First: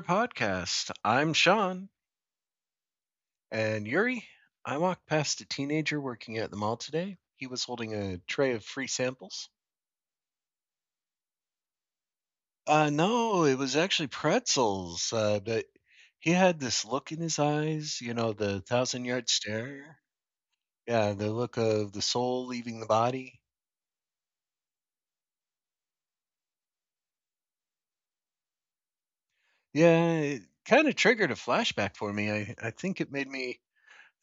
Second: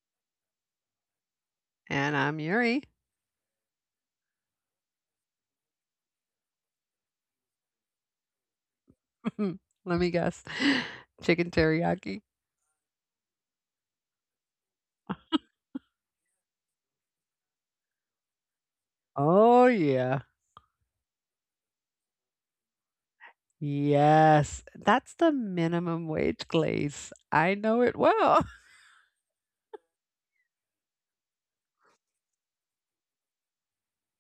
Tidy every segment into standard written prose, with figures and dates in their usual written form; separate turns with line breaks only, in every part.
podcast. I'm Sean
And I'm Yuri.
and Yuri. I walked past a teenager working at the mall today. He was holding a tray of free samples.
Let me guess. Chicken teriyaki.
No, it was actually pretzels, but he had this look in his eyes, the thousand yard
Oh,
stare.
yeah.
Yeah, the look of the soul leaving the body.
Yes, that's the minimum wage glaze. I know it well.
Yeah, it kind of triggered a flashback for me. I think it made me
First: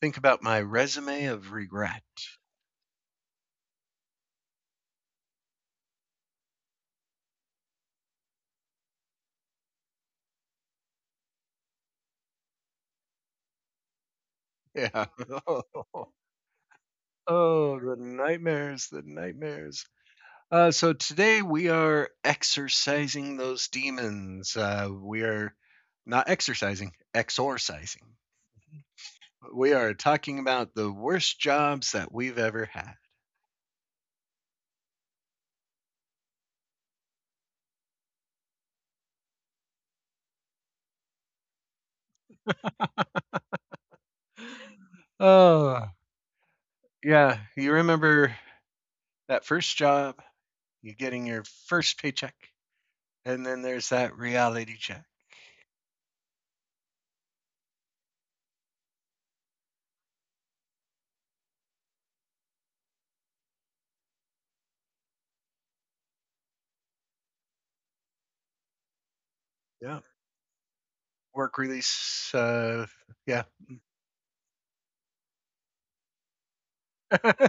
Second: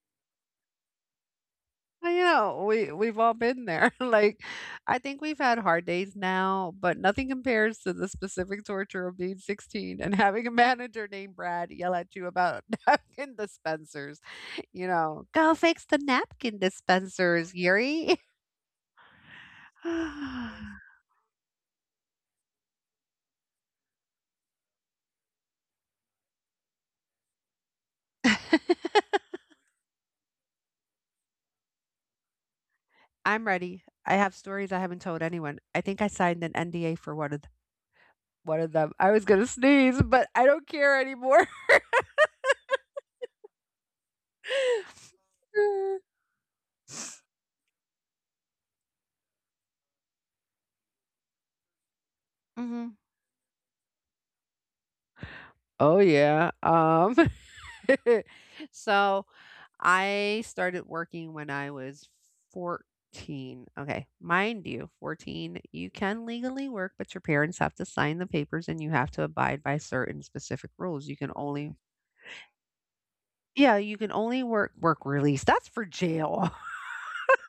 think about my resume of regret.
I know. We've all been there. I think we've had hard days now, but nothing compares to the specific torture of being 16 and having a manager named Brad yell at you about napkin dispensers. You
Yeah.
know, go fix the napkin dispensers,
Oh, the
Yuri.
nightmares, the nightmares. So today we are exorcising those demons. We are not exercising, exorcising. We are talking about the worst jobs that we've ever had.
I'm ready. I have stories I haven't told anyone. I think I signed an NDA for one of them. I was gonna sneeze, but I don't care anymore.
Oh, yeah. You remember that first job, you getting your first paycheck,
Hmm.
and then there's that reality check.
Oh yeah. So I started working when I was 14. Okay, mind you, 14. You can legally work, but your parents have to sign the papers, and you have to abide by
Yeah.
certain specific rules. You can
Work
only—
release. Yeah.
yeah, you can only work release. That's for jail.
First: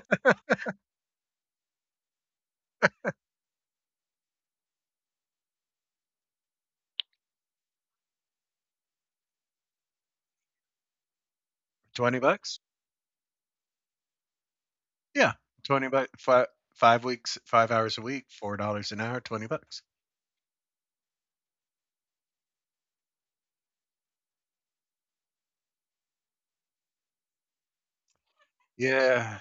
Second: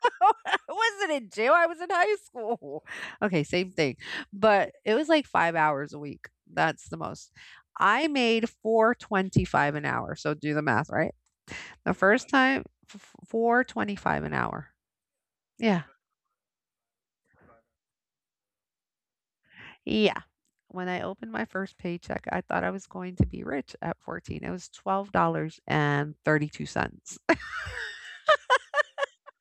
I wasn't in jail, I was in high school. Okay, same thing, but it was like 5 hours a week, that's the most. I made 4.25 an hour, so do the math, right? The
20
first
bucks.
time— f f an hour.
Yeah,
Yeah,
$20, 5 weeks, 5 hours a week, $4 an hour, $20.
yeah. When I opened my first paycheck, I thought I was going to be rich. At 14, it was $12.32.
Yeah,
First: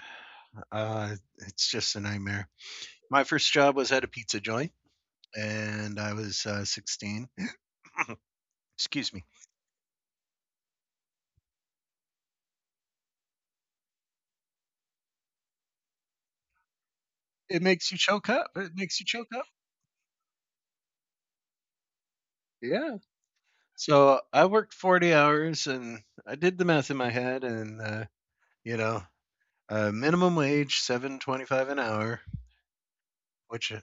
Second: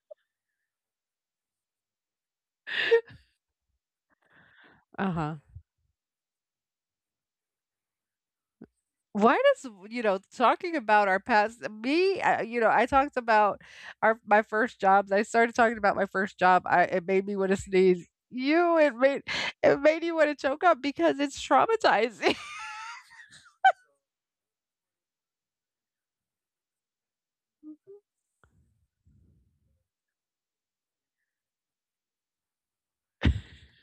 uh, it's just a nightmare. My first job was at a pizza joint,
Uh-huh.
and I was 16. Excuse me.
Why does, you know, talking about our past— you know, I talked about our my first jobs. I started talking about my first job. I It made me want to
It makes you
sneeze.
choke up. It
It
makes you
made—
choke up.
it made you want to choke up because it's traumatizing.
Yeah. So I worked 40 hours, and I did the math in my head, and you know, minimum wage 7.25 an hour, which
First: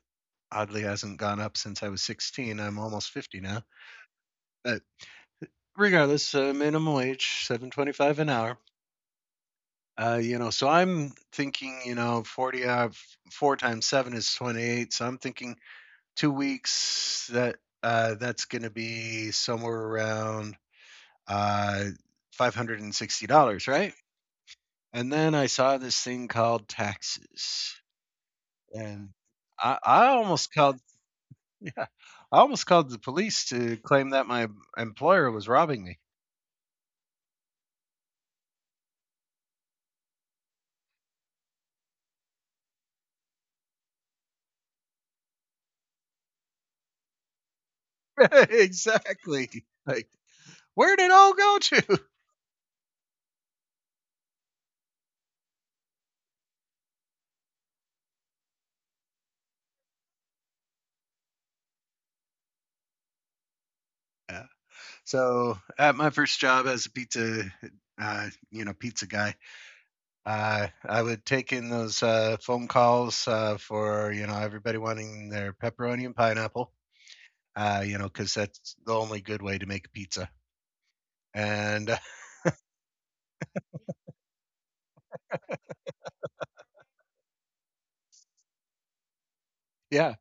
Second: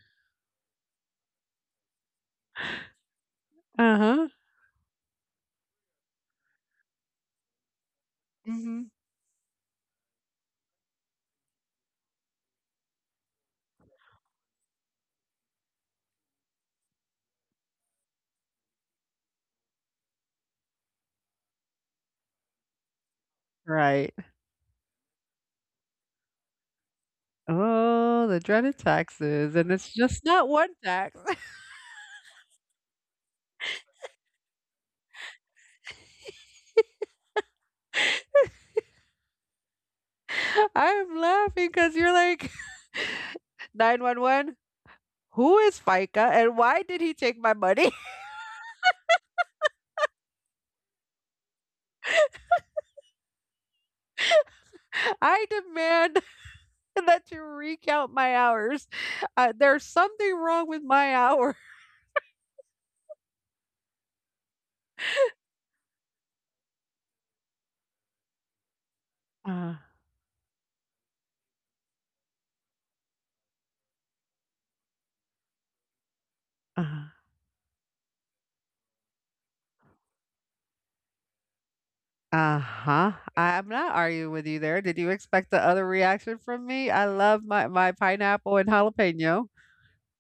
oddly hasn't gone up since I was 16. I'm almost 50 now.
Uh-huh.
Uh, Regardless, minimum wage, 7.25 an hour.
Hmm.
So I'm thinking, 40 hour, four times seven is 28. So I'm thinking 2 weeks. That's going to be somewhere around uh, $560, right?
Right.
And then I saw this thing called taxes,
Oh, the dreaded
and
taxes. And
I,
it's
I
just not
almost
one
called.
tax.
Yeah, I almost called the police to claim that my employer was robbing me.
I'm laughing because you're like, 911, who is FICA and why did he take my money?
Exactly. Like, where did it all go to?
I demand and that to recount my hours. There's something wrong with my hour.
Yeah. So at my first job as a pizza guy,
Uh,
I would take in those phone calls for everybody wanting their pepperoni and pineapple,
uh,
because that's the only good way to make pizza. And
Uh-huh. I am not arguing with you there. Did you expect the other reaction from me? I love my pineapple and jalapeno.
yeah,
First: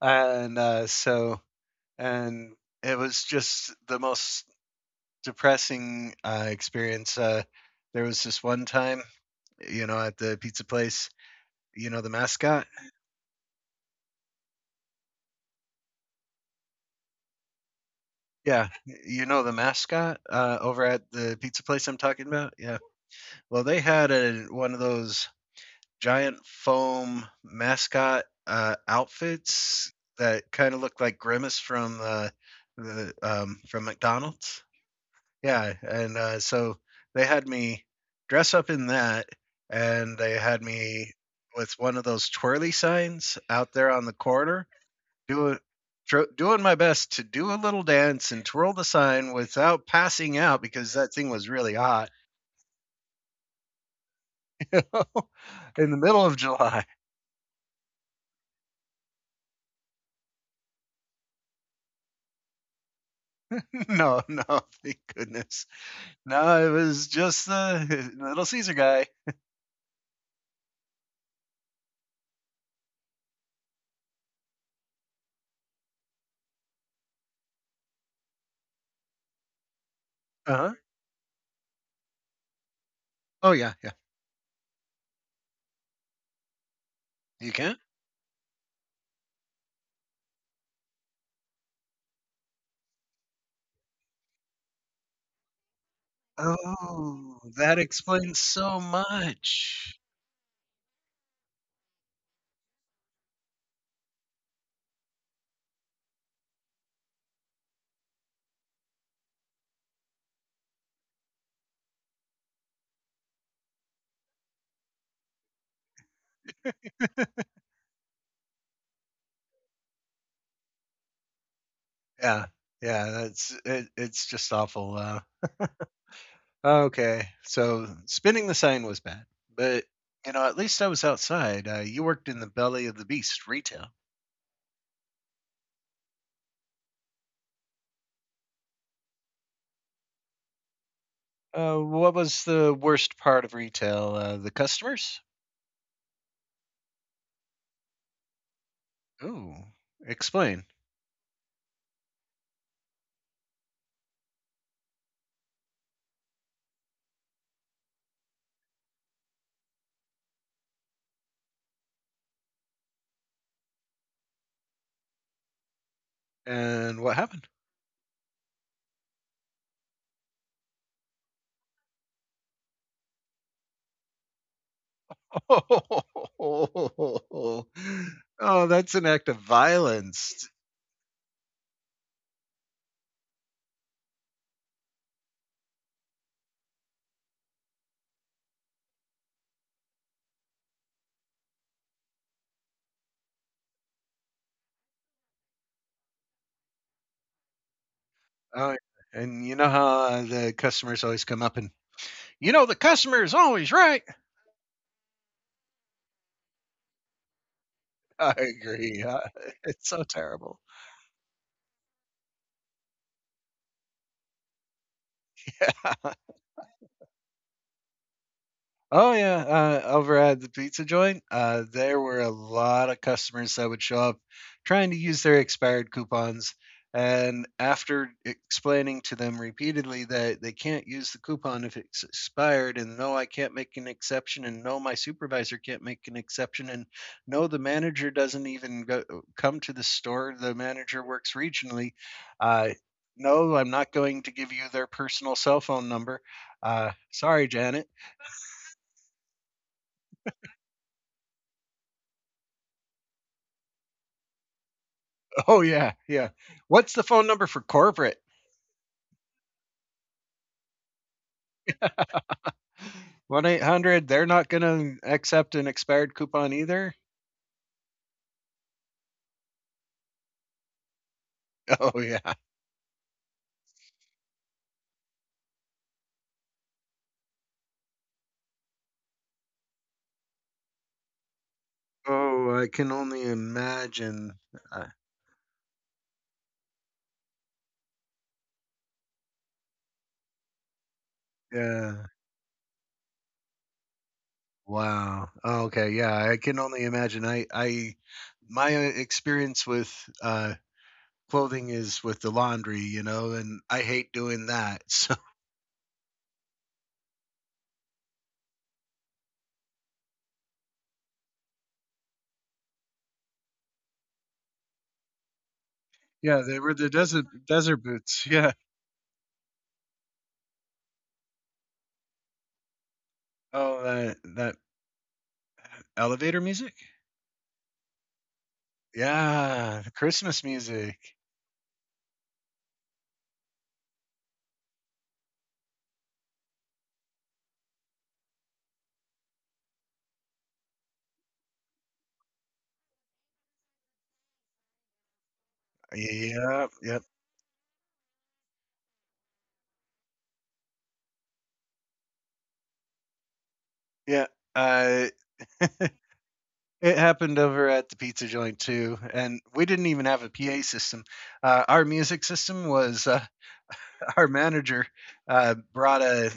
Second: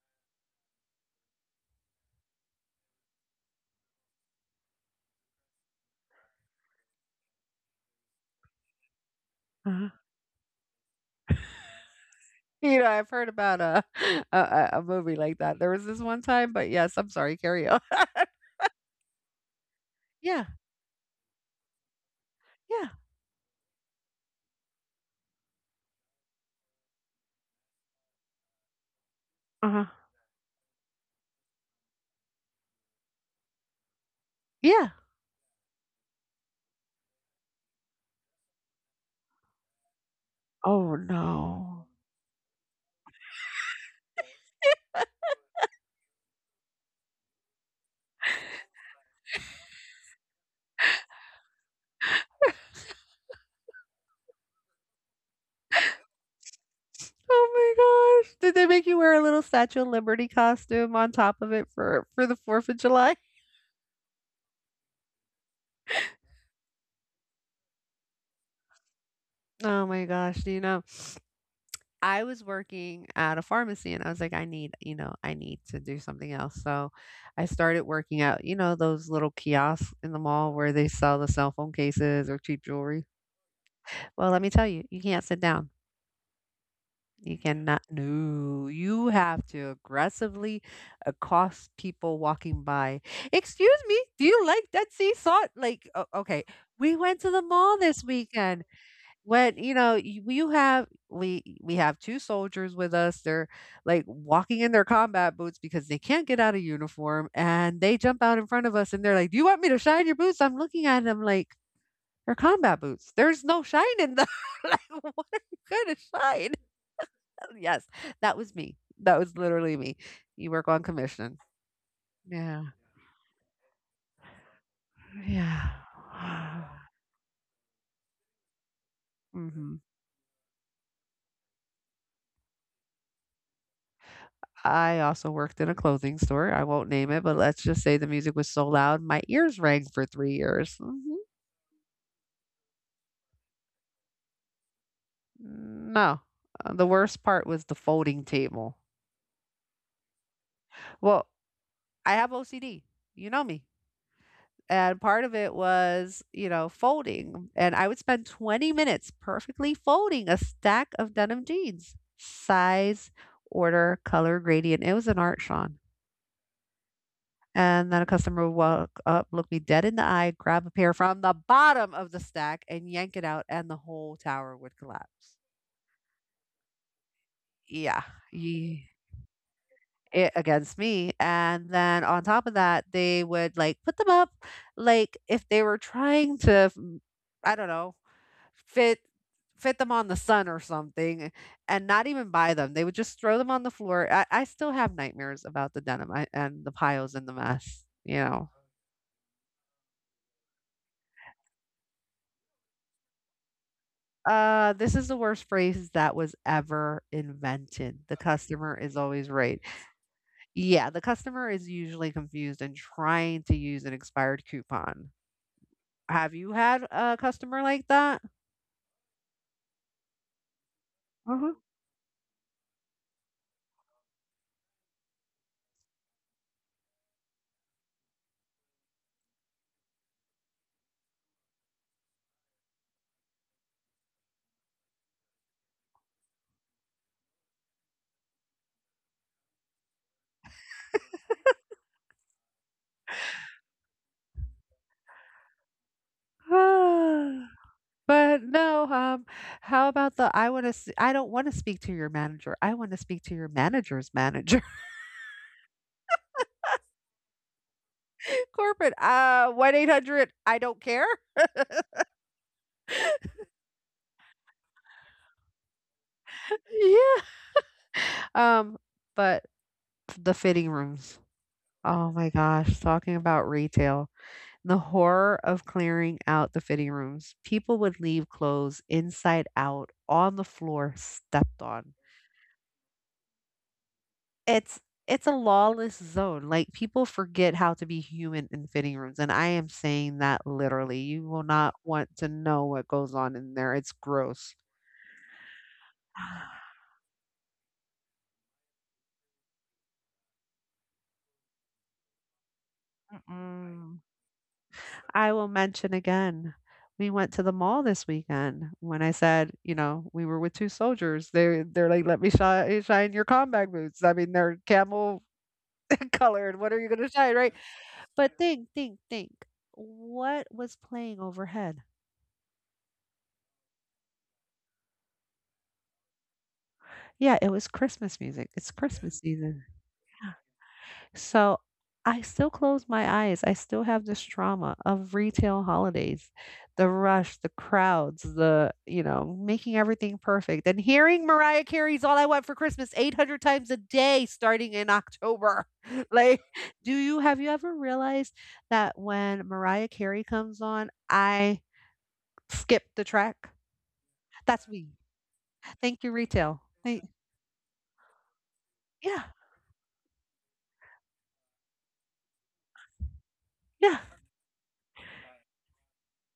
and uh, so and it was just the most depressing experience. There was this one time,
uh.
at the pizza place, the mascot.
You know, I've heard about a a movie like that. There was this one time, but yes, I'm sorry, carry on.
Yeah, you know the mascot,
Yeah,
over at the pizza place I'm talking about? Yeah.
yeah,
Well, they had a one of those giant foam mascot,
uh-huh.
outfits that kinda looked like Grimace from, from McDonald's.
Yeah.
Yeah, and, so they had me dress up in that, and they had
Oh
me with
no.
one of those twirly signs out there on the corner doing doing my best to do a little dance and twirl the sign without passing out because that thing was really hot in the middle of July.
Oh my gosh. Did they make you wear a little Statue of Liberty costume on top of it for the 4th of July?
No, no, thank goodness. No, it was just the Little Caesar guy.
Oh my gosh, you know, I was working at a pharmacy and I was like, I need, you know, I need to do something else. So I started working out, you know, those little kiosks in the mall
Uh
where
huh.
they sell the cell phone cases or cheap jewelry.
Oh yeah, yeah.
Well, let me tell you, you can't sit down. You
You can.
cannot, no, you have to aggressively accost people walking by. Excuse me, do you like that sea salt? Like, okay, we went to
Oh,
the mall
that
this
explains
weekend.
so
When you know,
much.
you have we have two soldiers with us. They're Like, walking in their combat boots because they can't get out of uniform, and they jump out in front of us, and they're like, "Do you want me to shine your boots?" I'm looking at them like, they're combat boots. There's no shine in them. Like, what are you gonna shine? Yes, that was me. That was literally me. You work on commission.
Yeah,
Yeah,
yeah. That's it, it's just awful.
yeah.
Okay, so spinning the sign was bad,
Hmm.
but at least I was outside. You worked in the belly of the beast, retail.
I also worked in a clothing store. I won't name it, but let's just say the music was so loud, my ears rang for 3 years. Mhm.
What was the worst part of retail? The customers?
No. The worst part was the folding table.
Ooh, explain.
Well, I have OCD. You know me. And part of it was, you know, folding. And I would spend 20 minutes perfectly folding a stack of denim jeans, size, order, color gradient. It was an art, Sean.
And what happened?
And then a customer would walk up, look me dead in the eye, grab a pair from the bottom of the stack, and yank it out, and the whole tower would collapse.
Oh,
Yeah, ye-
that's an act of
it
violence.
against me. And then on top of that, they would like put them up, like if they were trying to, I don't know, fit fit them on the sun or something, and not even buy them. They would just throw them on the floor. I still have nightmares about the denim, and the piles and the mess. You know.
Oh, and you know how the customers always come up and, the customer is always right.
This is the worst phrase that was ever invented. The
I
customer is
agree.
always right.
It's so terrible.
Yeah, the customer is usually confused and trying to use an expired coupon. Have you had a customer like that?
Oh yeah, over at the pizza joint,
Uh-huh.
there were a lot of customers that would show up trying to use their expired coupons. And after explaining to them repeatedly that they can't use the coupon if it's expired, and no, I can't make an exception, and no, my supervisor can't make an exception, and no, the manager doesn't even come to the store. The manager works regionally. Uh, no, I'm not going to give you their personal cell phone number.
Ah.
Sorry, Janet.
But no, how about the— I don't want to speak to your manager. I want to speak to your manager's manager.
Oh yeah, yeah. What's the phone number for corporate?
Corporate, 1-800, I don't care.
1-800. They're not going to accept an expired coupon either.
Yeah. Um, but the fitting rooms.
Oh
Oh my
yeah.
gosh, talking about retail. The horror of clearing out the fitting rooms. People would leave clothes inside out on the floor stepped on.
Oh, I can only imagine. Uh,
It's it's a lawless zone. Like, people forget how to be human in fitting rooms and I am saying that literally. You will not
yeah.
want to know what goes on in there. It's gross.
Wow. Oh, okay. Yeah, I can only imagine. My experience with uh, clothing is with the laundry, and I
Mm-mm.
hate doing that. So
I will mention again, we went to the mall this weekend. When I said, you know, we were with 2 soldiers, they're like, "Let me shine your combat boots." I mean, they're camel
yeah, they
colored.
were
What are
the
you gonna
desert
shine, right?
desert boots.
But
Yeah.
think. What was playing overhead?
Oh, that elevator music.
Yeah, it was Christmas music. It's Yeah. Christmas season.
Yeah, the Christmas music.
So I still close my eyes. I still have this trauma of retail holidays, the rush, the crowds, the, you know, making everything perfect and hearing Mariah Carey's All I Want for Christmas 800 times a day starting in October. Like,
Yeah,
do
yep,
you have you ever realized that when Mariah Carey comes on, I skip the track?
yeah.
That's me.
Uh,
Thank you, retail.
it
Thank—
happened over at the pizza joint too,
yeah.
and we didn't even have a PA system. Our music system was
Yeah.
our manager brought a,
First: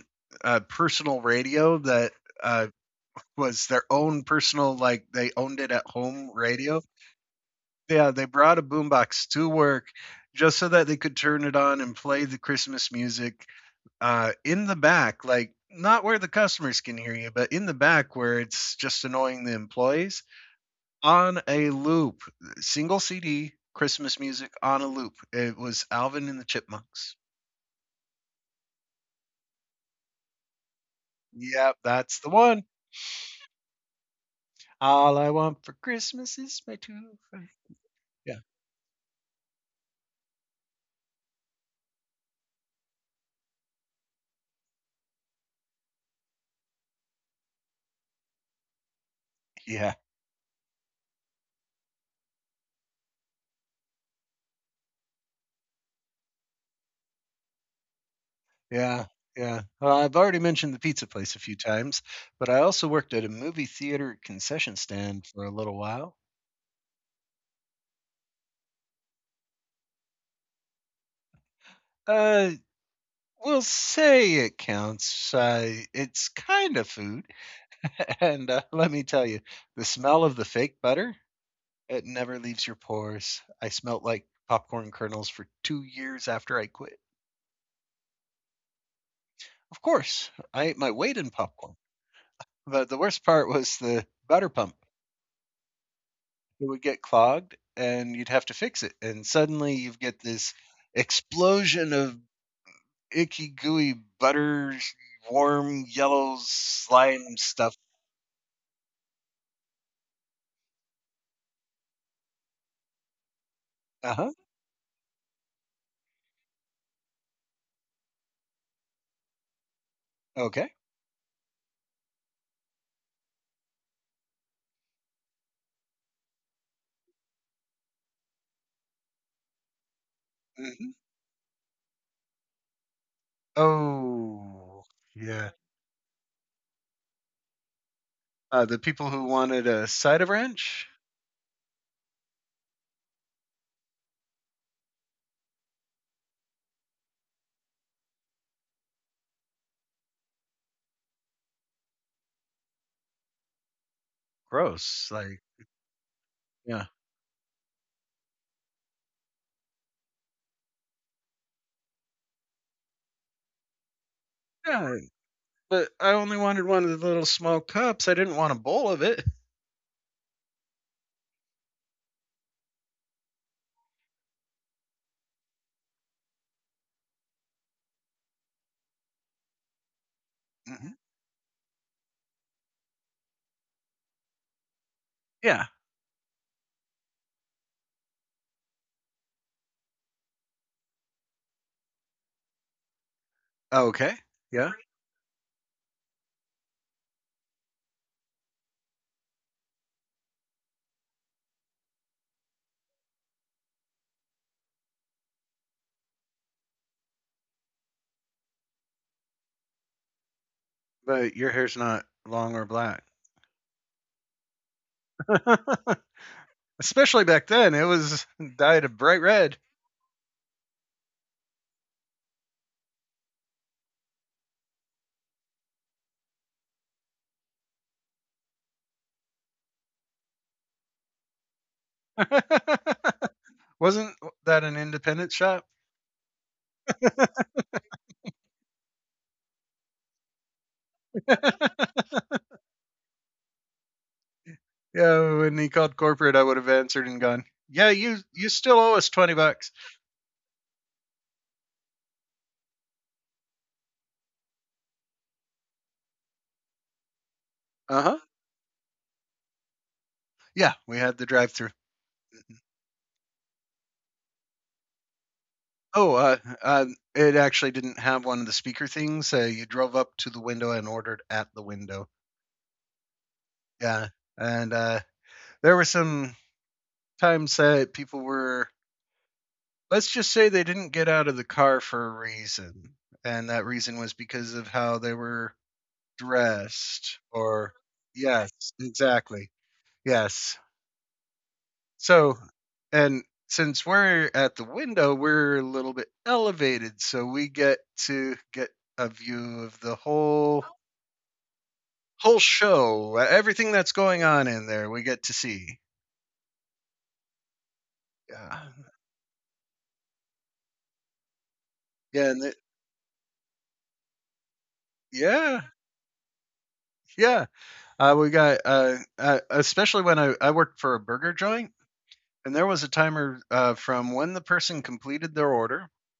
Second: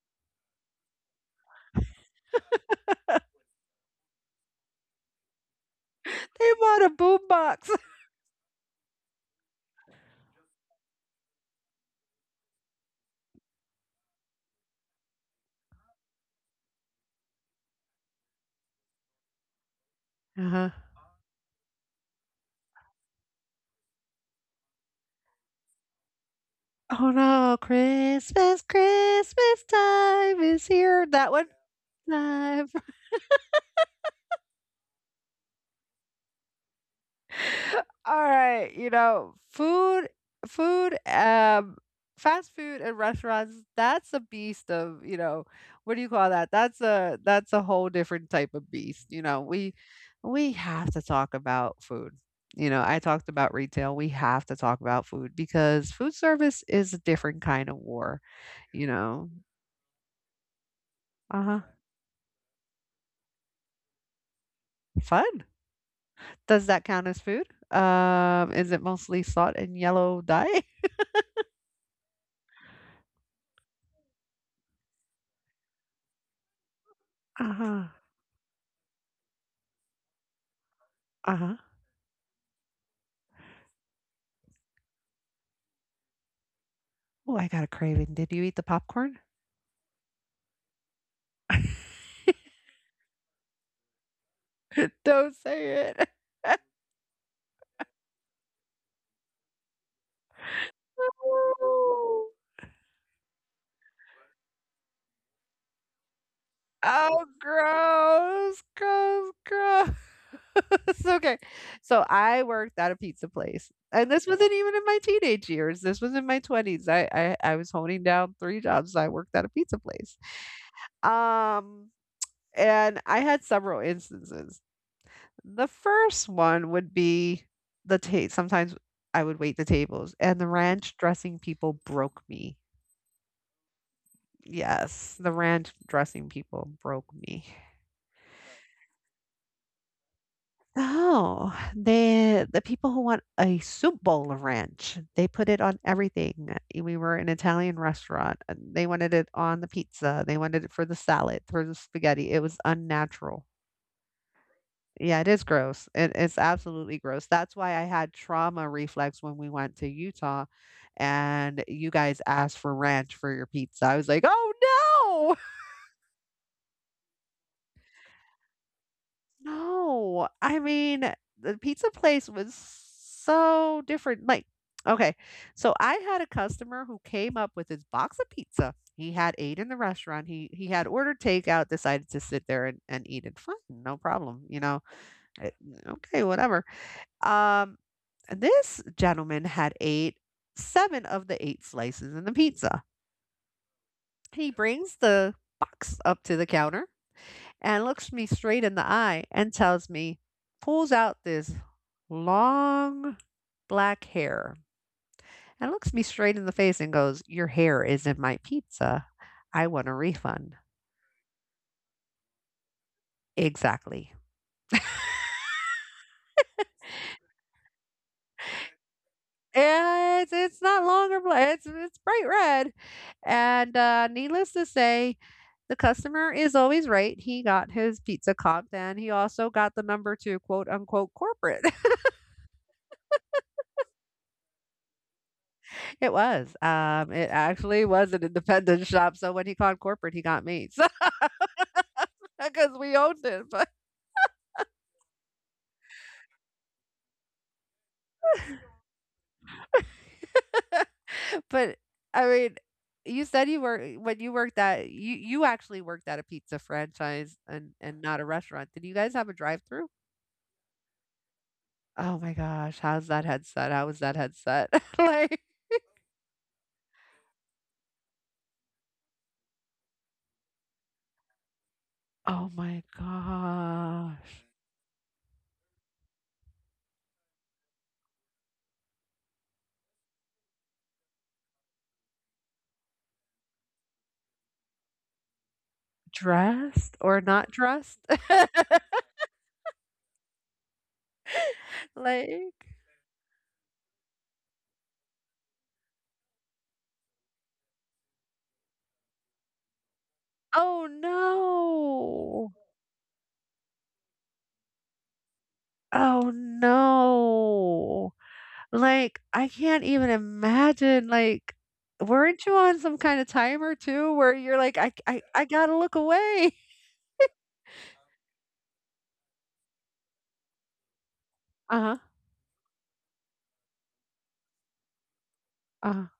a personal radio that uh, was their own personal, like they owned it at home
They
radio.
bought a boom box.
Yeah, they brought a boombox to work just so that they could turn it on and play the Christmas music in the back, like not where the customers can hear you, but in the back where it's just annoying the employees on a loop, single CD Christmas music on a loop. It was Alvin and the
Oh,
Chipmunks.
no. Christmas time is here. That one?
Yep, that's the one.
Time.
All I want for Christmas is my two friends.
All
Yeah,
right, you know, food fast food and restaurants, that's a beast of, you know, what do you call that? That's a— that's a whole different type of beast, you know.
yeah,
We have to talk about food. You know, I talked about retail. We have to talk about food because food service is a different kind of war, you
yeah,
know.
yeah. Well, I've already mentioned the pizza place a few
Uh-huh.
times, but I also worked at a movie theater concession stand
Fun.
for a little while.
Does that count as food? Is it mostly salt and yellow dye?
Uh, We'll say it counts. It's kind of food.
Uh-huh,
And let me tell you, the smell of the fake butter,
uh-huh.
it never leaves your pores. I smelt like popcorn kernels for 2 years after I quit.
Ooh, I got a craving. Did you eat the popcorn?
Of course, I ate my weight in popcorn. But the worst part was the butter pump.
Don't say it.
It would get clogged and you'd have to fix it. And suddenly you get this explosion of icky, gooey butter, warm, yellow
Oh,
slime stuff.
gross, gross, gross. Okay, so I worked at a pizza place, and
Uh
this
huh.
wasn't even in my teenage years. This was in my 20s. I was holding down 3 jobs. I worked at a pizza place.
Okay.
Um, and I had several instances. The first one would be— the ta sometimes I would wait the tables, and the
Mhm.
ranch dressing people broke me.
Oh,
Yes, the
yeah.
ranch dressing people broke me.
The people who wanted a cider ranch.
No, the people who want a soup bowl of ranch, they put it on everything. We were an Italian restaurant. And They wanted it on the pizza. They wanted it for the salad, for the spaghetti. It was unnatural.
Gross.
Yeah, it
Like,
is gross. It's
yeah.
absolutely gross. That's why I had trauma reflex when we went to Utah and you guys asked for ranch for your pizza. I was like, oh
Yeah,
no,
but I only wanted one of the little small cups. I didn't want a bowl of it.
no. I mean, the pizza place was so different. Like, okay, so I had a customer who came up with his box of pizza. He had ate in the restaurant. He had
Hmm.
ordered takeout, decided to sit there and, eat it. Fine, no problem. You know, Eh,
Yeah.
okay, whatever. Um, This gentleman had ate seven of the eight slices in the pizza.
Okay.
He
Yeah.
brings the box up to the counter and looks me straight in the eye and tells me, pulls out this long black hair and looks me straight in the face and goes, your hair is in my pizza. I want a refund.
But your hair's not long or black.
Exactly.
Especially back then, it was dyed a bright red.
Yeah, it's not longer, or it's bright red, and, needless to say, the customer is always right, he got his pizza comped, and he also got the number 2 quote, unquote, "corporate."
Wasn't that an independent shop?
It was, it actually was an independent shop, so when he called corporate, he got me, so
Yeah,
because we owned it,
when he called corporate, I would have answered and gone, "Yeah, you still owe us $20."
but, I mean, you said you were— eh, when you worked at you actually worked at a pizza franchise and
Uh
not
huh.
a restaurant. Did you guys have a drive-through?
Yeah, we had the drive-through.
Oh my gosh, how's that headset? How was that headset? Like,
Oh, uh, it actually didn't have one of the speaker things. You drove up to the window and ordered at the window.
oh my
Yeah,
gosh.
and there were some times that people were. Let's just say they didn't get out of the car for a reason, and that reason was because of how they were
Dressed
dressed.
or not
Or
dressed?
yes, exactly. Yes, so,
Like,
and since we're at the window, we're a little bit elevated, so we get to get a view of the whole
oh
whole
no.
show, everything that's going on in there. We get to see.
Oh no.
Yeah,
Like, I can't even imagine, like,
yeah,
weren't you on some kinda timer too where you're like, "I
yeah,
gotta look away?"
yeah. We got especially when I worked for a burger joint,
Uh-huh,
and there was a timer from when the person completed their order.
uh-huh,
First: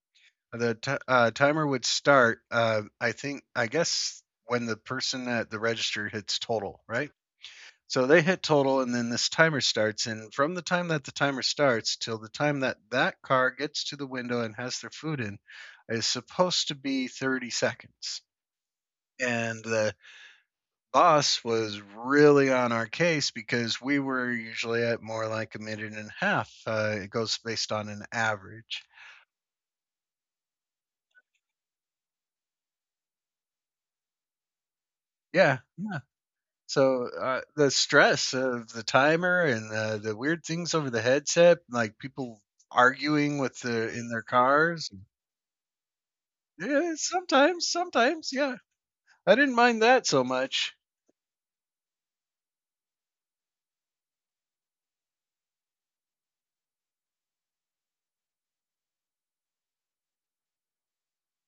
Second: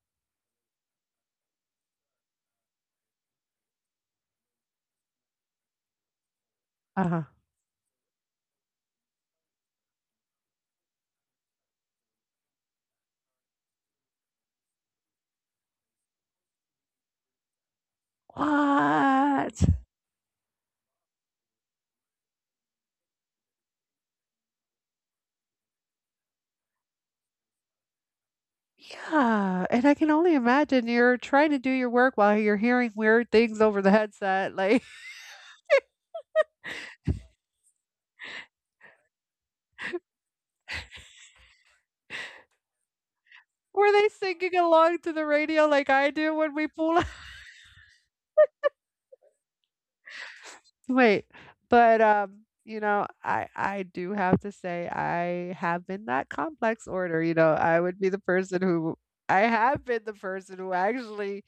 The ti timer would start, I think I guess when the person at the register hits total, right?
uh-huh.
So they hit total and then this timer starts, and from the time that the timer starts till the time that that car gets to the window and has their food in is supposed to be 30 seconds. And
What?
the boss was really on our case because we were usually at more like a minute and a half, it goes based on an average.
Yeah, and I can only imagine you're trying to do your work while you're hearing weird things over the headset, like,
Yeah. So, the stress of the timer and the weird things over the headset, like people arguing with the
were they
in their
singing
cars.
along to the radio like I do when we
Yeah,
pull up?
sometimes, sometimes, yeah. I didn't mind that so much.
Wait, I do have to say I have been that complex order. I have been the person who actually,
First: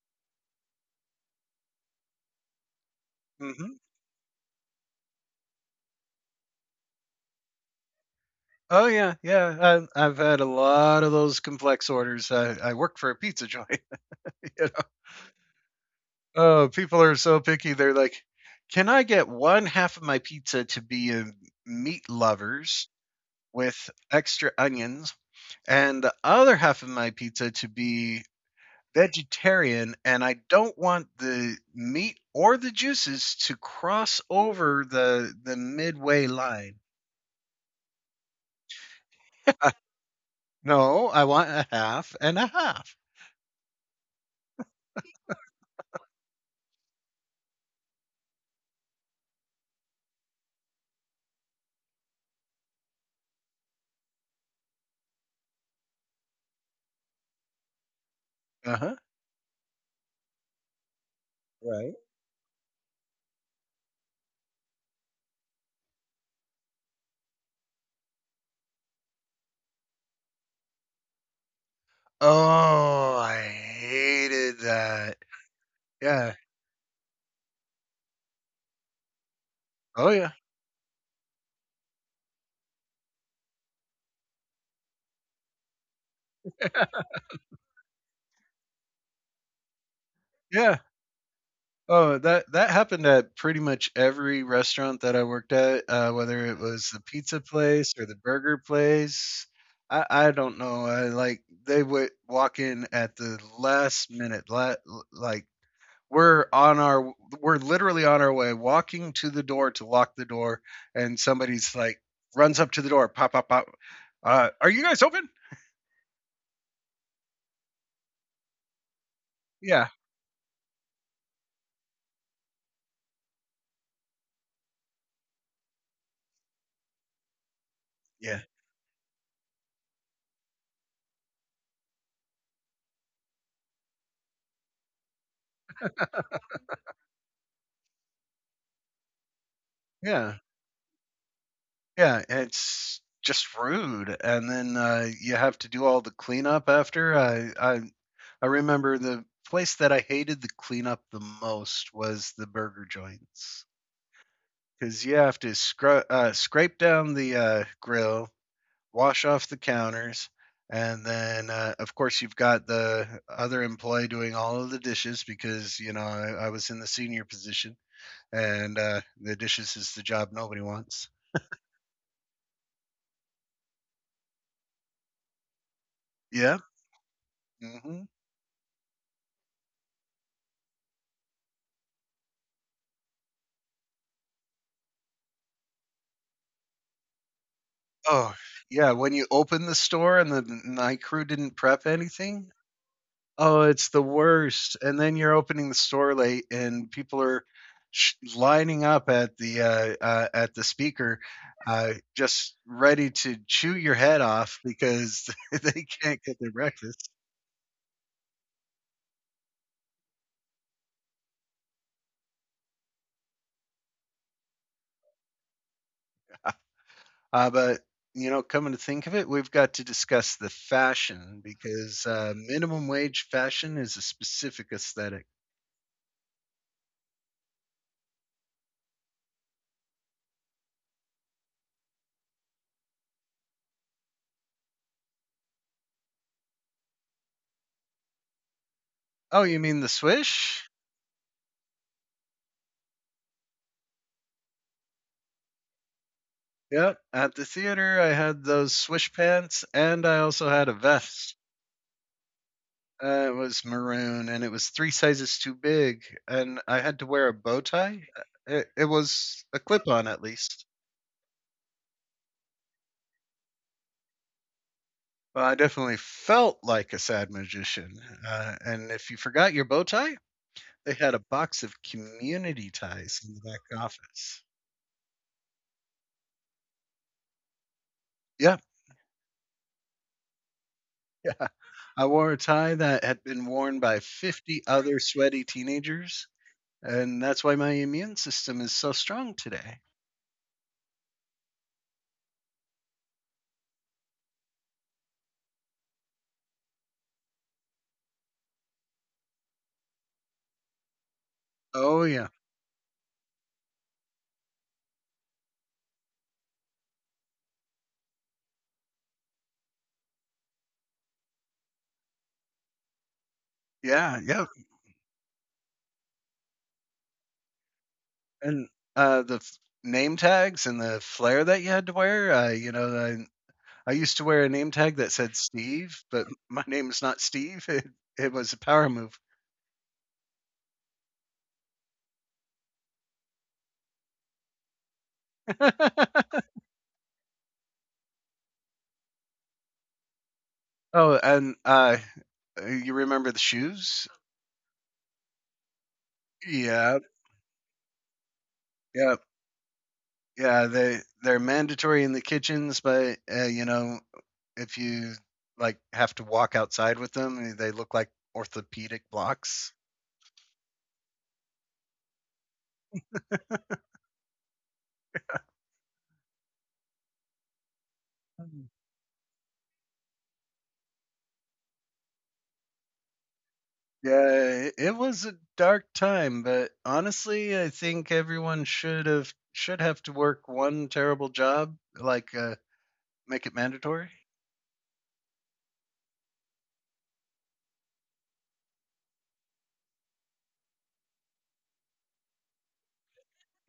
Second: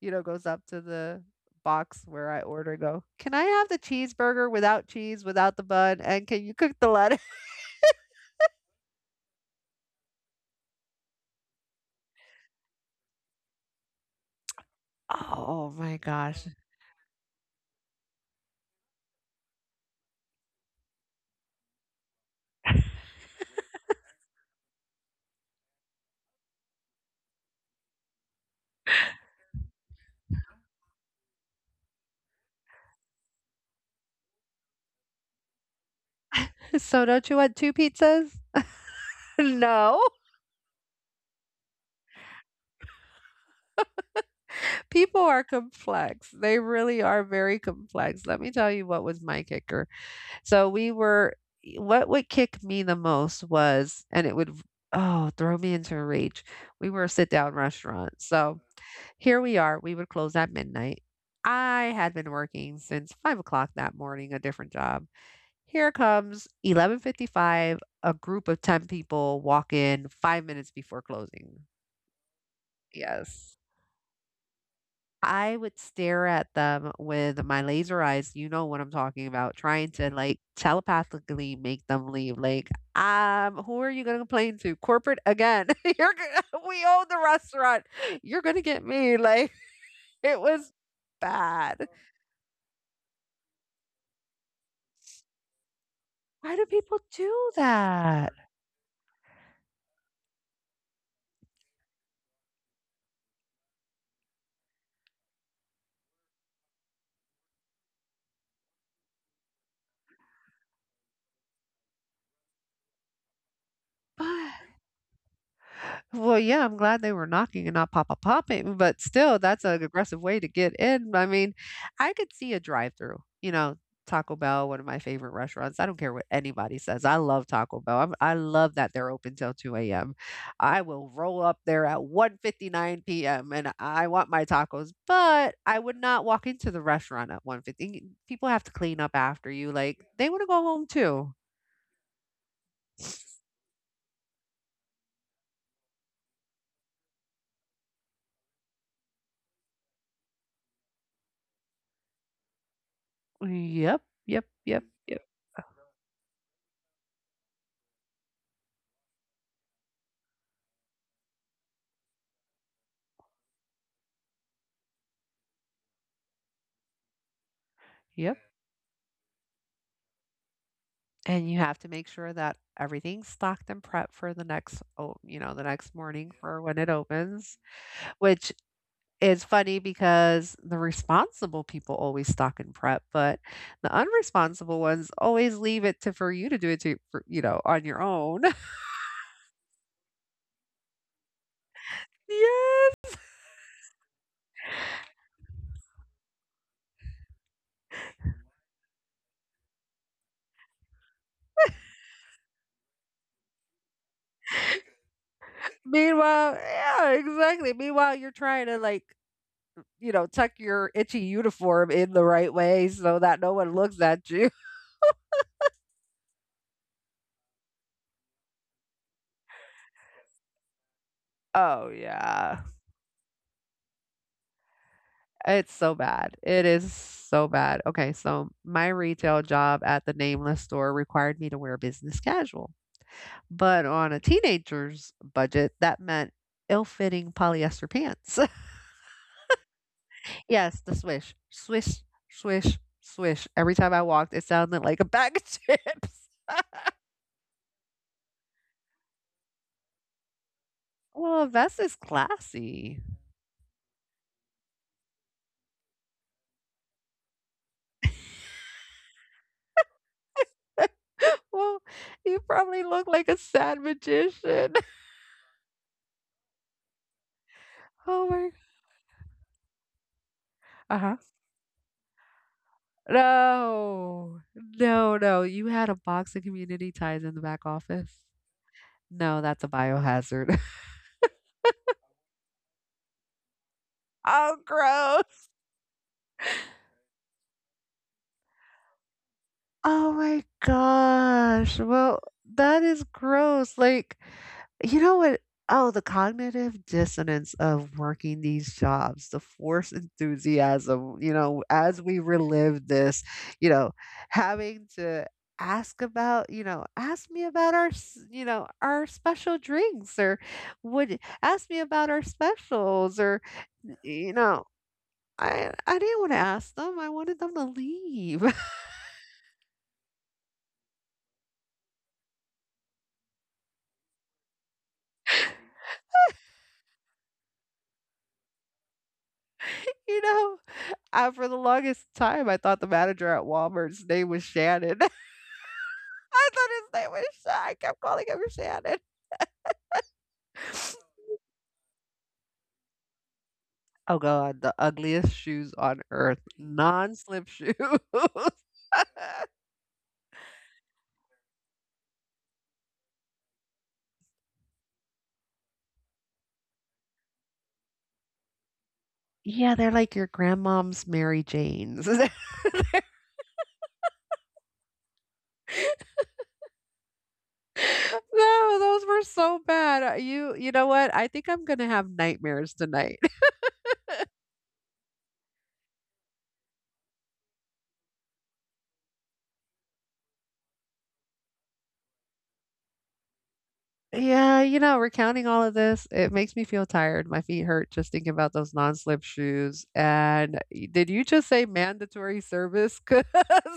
you know, goes up to the box where I order and go, "Can I have
Hmm.
the cheeseburger without cheese, without the bun, and can you cook the lettuce?"
Oh yeah, yeah. I've had a lot of those complex orders. I work for a pizza joint. You know?
Oh my gosh.
Oh, people are so picky. They're like, "Can I get one half of my pizza to be a meat lovers with extra onions?" and the other half of my pizza to be vegetarian and I don't want the meat or the juices to cross over the midway line.
So don't you want 2 pizzas?
Uh,
No,
no, I want a half and a half.
people are complex. They really are very complex. Let me tell you what was my kicker. So we were e What would kick me the most was and it would oh, throw me into a rage. We were a sit-down restaurant. So
Uh-huh.
here we are, we would close at midnight.
Right.
I had been working since 5 o'clock that morning, a different job. Here comes 11:55, a group of 10 people walk in 5 minutes before closing.
Oh, I
Yes.
hated that.
I would stare
Yeah.
at them with my laser eyes, you know what I'm talking about, trying to,
Oh yeah.
like, telepathically make them leave. "Who are you gonna complain to? Corporate again. You're gonna we own the restaurant. You're gonna get me." Like, it was
Yeah.
bad.
Oh, that that happened at pretty much every restaurant that I worked at, whether
Why
it
do
was
people
the pizza
do
place or the
that?
burger place. I don't know. Like they would walk in at the last minute. Like we're on our we're literally on our way, walking to the door to lock the door, and somebody's like runs up to the door, pop, pop, pop. Are you guys open?
Well, yeah, I'm glad they were knocking and not papa popping, but still, that's an
Yeah,
aggressive way to get in. I mean, I could see a drive through. Taco Bell, one of my favorite restaurants. I don't care what anybody says. I love Taco Bell. I
yeah,
love that they're open till 2 a.m. I will roll up there at 1:59 p.m. and I want my tacos, but I would not walk into the restaurant at 1:50. People have to clean up after you. Like, they
yeah.
want to go home too.
Yeah, it's just rude, and then, you have to do all the cleanup after. I remember the place that I hated the cleanup the most was the burger joints,
Yep, yep, yep,
because you
yep,
have to scrape down the, grill, wash off the counters, and then, of course, you've got the other employee doing all of the dishes because, you know, I was in the senior position,
yep.
and, the dishes is the job nobody wants.
And you have to make sure that everything's stocked and prepped for the next, oh, you know, the next morning. Yeah.
Yeah,
For when it opens,
mhm.
which is funny because the responsible people always stock and prep, but the unresponsible ones always leave it to for you to do it to, for, you know, on your
Oh,
own.
yeah, when you open the store and the night crew didn't prep anything?
Yes.
Oh, it's the worst, and then you're opening the store late, and people are sh lining up at the speaker, just ready to chew your head off because they can't get
Meanwhile,
their
yeah,
breakfast.
exactly. Meanwhile, you're trying to like, you know, tuck your itchy uniform in the right way so that no one looks at you.
But, you know, coming to think of it, we've got to discuss the fashion
Oh
because,
yeah.
minimum wage fashion is a specific aesthetic.
It's so bad. It is so bad. Okay, so my retail job at the nameless store required me to wear business casual, but on a teenager's budget, that meant ill-fitting polyester pants.
Oh, you mean the swish?
Yes, the swish, swish, swish, swish. Every time I walked, it sounded like a bag of chips.
Yep. At the theater, I had those swish pants, and I also had a
Well,
vest.
a vest is classy.
It was maroon, and it was three sizes too big, and I had to wear a bow tie. It was a clip-on, at least.
Well, you probably look like a sad magician.
But I definitely felt like a sad magician.
Oh my.
And if you forgot your bow tie,
Uh
they
huh.
had a box of community ties in the back
No.
office.
No, no. You had a box of community ties in the back office?
Yeah,
No, that's a biohazard.
yeah. I wore a tie that had been worn by
Oh,
50 other
gross.
sweaty teenagers, and that's why my immune system is so strong today.
Oh my gosh. Well, that is gross. Like, you know what? Oh, the cognitive dissonance of working these jobs, the forced enthusiasm, you know, as
Oh
we
yeah,
relive this, you know, having to ask about, you know, ask me about our, s- you know, our special drinks or would ask me about our specials or,
yeah,
you
yeah.
know, I didn't want to ask them. I wanted them to leave.
And uh, the f- Name tags and the flair that you had to wear. You know, I used to wear a name tag that said Steve, but my name is not Steve. It was a power move.
You know, for the longest time, I thought the manager at Walmart's name was Shannon. I thought his name was Sha I kept calling him Shannon.
Oh, and you remember the shoes?
Oh god, the ugliest shoes on earth,
Yeah,
non-slip shoes.
yeah. Yeah, they're mandatory in the kitchens, but you know, if you like have to walk outside with them, eh, they look like orthopedic
Yeah,
blocks.
they're like your grandmom's Mary Janes.
Mm.
No, those were so bad. You you know what? I think I'm gonna have nightmares tonight.
Yeah, it was a dark time, but honestly, I think everyone should have to work one terrible job, like make it mandatory.
Yeah, you know, recounting all of this, it makes me feel tired. My feet hurt just thinking about those non-slip shoes. And did you just say mandatory service?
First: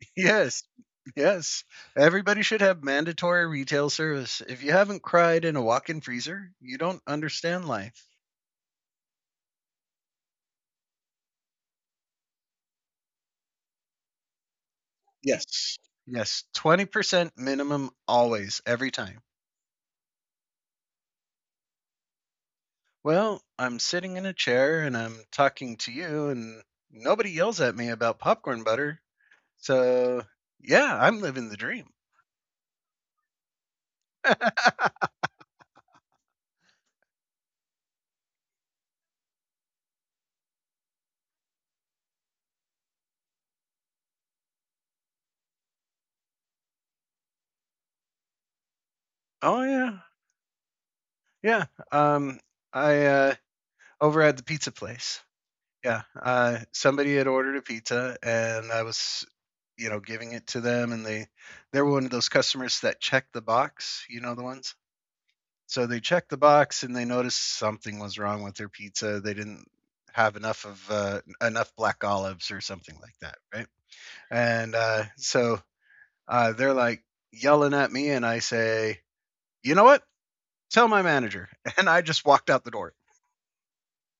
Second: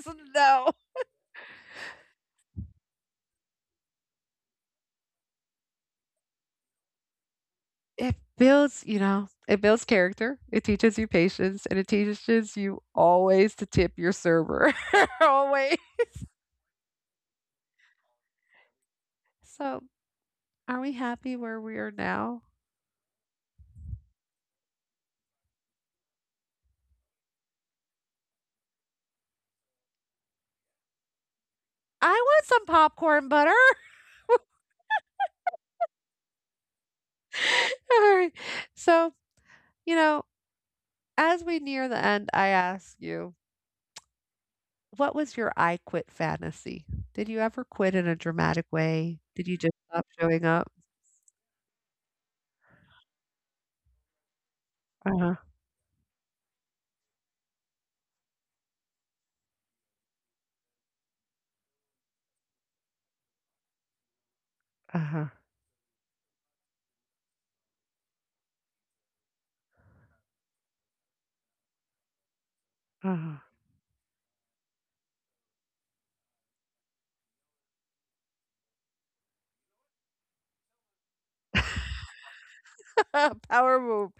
Yes,
no,
yes, everybody should have mandatory retail service. If you haven't cried in a walk-in freezer, you don't understand life.
it builds, you know, it builds character. It teaches you patience, and it teaches you always to tip your server. Always.
Yes. Yes. 20% minimum always, every time.
So, are we happy where we are now?
Well, I'm sitting in a chair and I'm talking to you, and nobody yells at me about popcorn butter. So, yeah, I'm living the dream.
I want some popcorn butter. All right. So, you know, as we near the end, I ask you. What was your "I quit" fantasy? Did you ever quit in a dramatic way? Did you
Oh,
just
yeah.
stop showing up?
Yeah. Um, I, uh, Over at the pizza place.
Uh-huh,
Yeah. Somebody had ordered a pizza and I was, you know, giving it to them, and they were one of those customers that check the box, you know, the ones.
uh-huh,
So they checked the box and they noticed something was wrong with their pizza. They didn't have enough of enough black olives or something like that,
uh-huh.
right? And so They're like yelling at me, and I say, "You know what? Tell my manager." And I just walked out the door.
Power move.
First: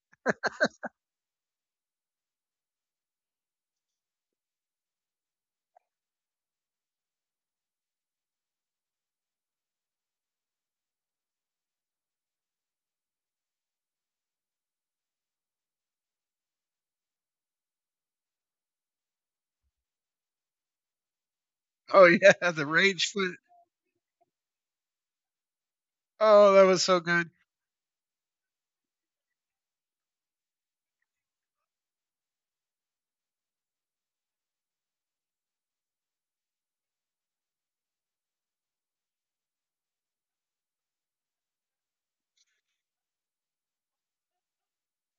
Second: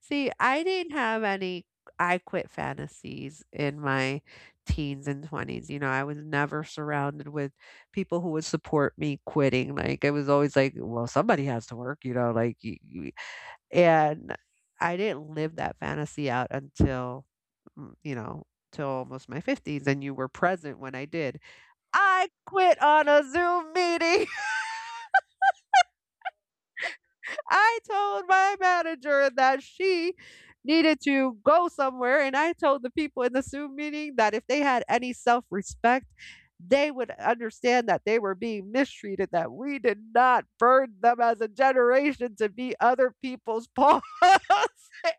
See, I didn't have any "I quit" fantasies in my teens and 20s, you know, I was never surrounded with people who would support me quitting, like, it was always like, "Well, somebody has to work," you know, like, you And I didn't live that fantasy out until, mm, you know, till almost my 50s, and you were present when I did.
Oh
I
yeah, the
quit
rage
on a
foot.
Zoom meeting.
Oh, that was so good.
I told my manager that she needed to go somewhere, and I told the people in the Zoom meeting that if they had any self respect, they would understand that they were being mistreated, that we did not burn them as a generation to be other people's paws.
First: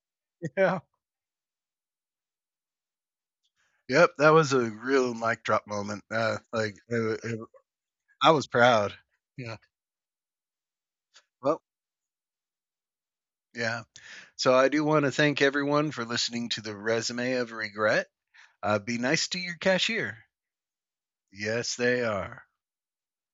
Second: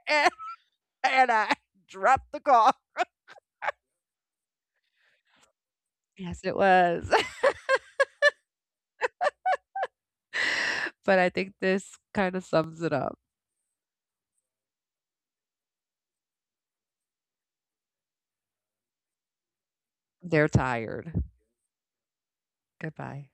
And
Yeah.
and I dropped the call.
Yep, that was a real mic drop moment.
Yes, it was.
I was proud. Yeah.
But I think
Well,
this kind of sums it up.
yeah. So I do want to thank everyone for listening to the resume of regret. Be nice to your cashier.
They're tired.
Yes, they are.
Goodbye.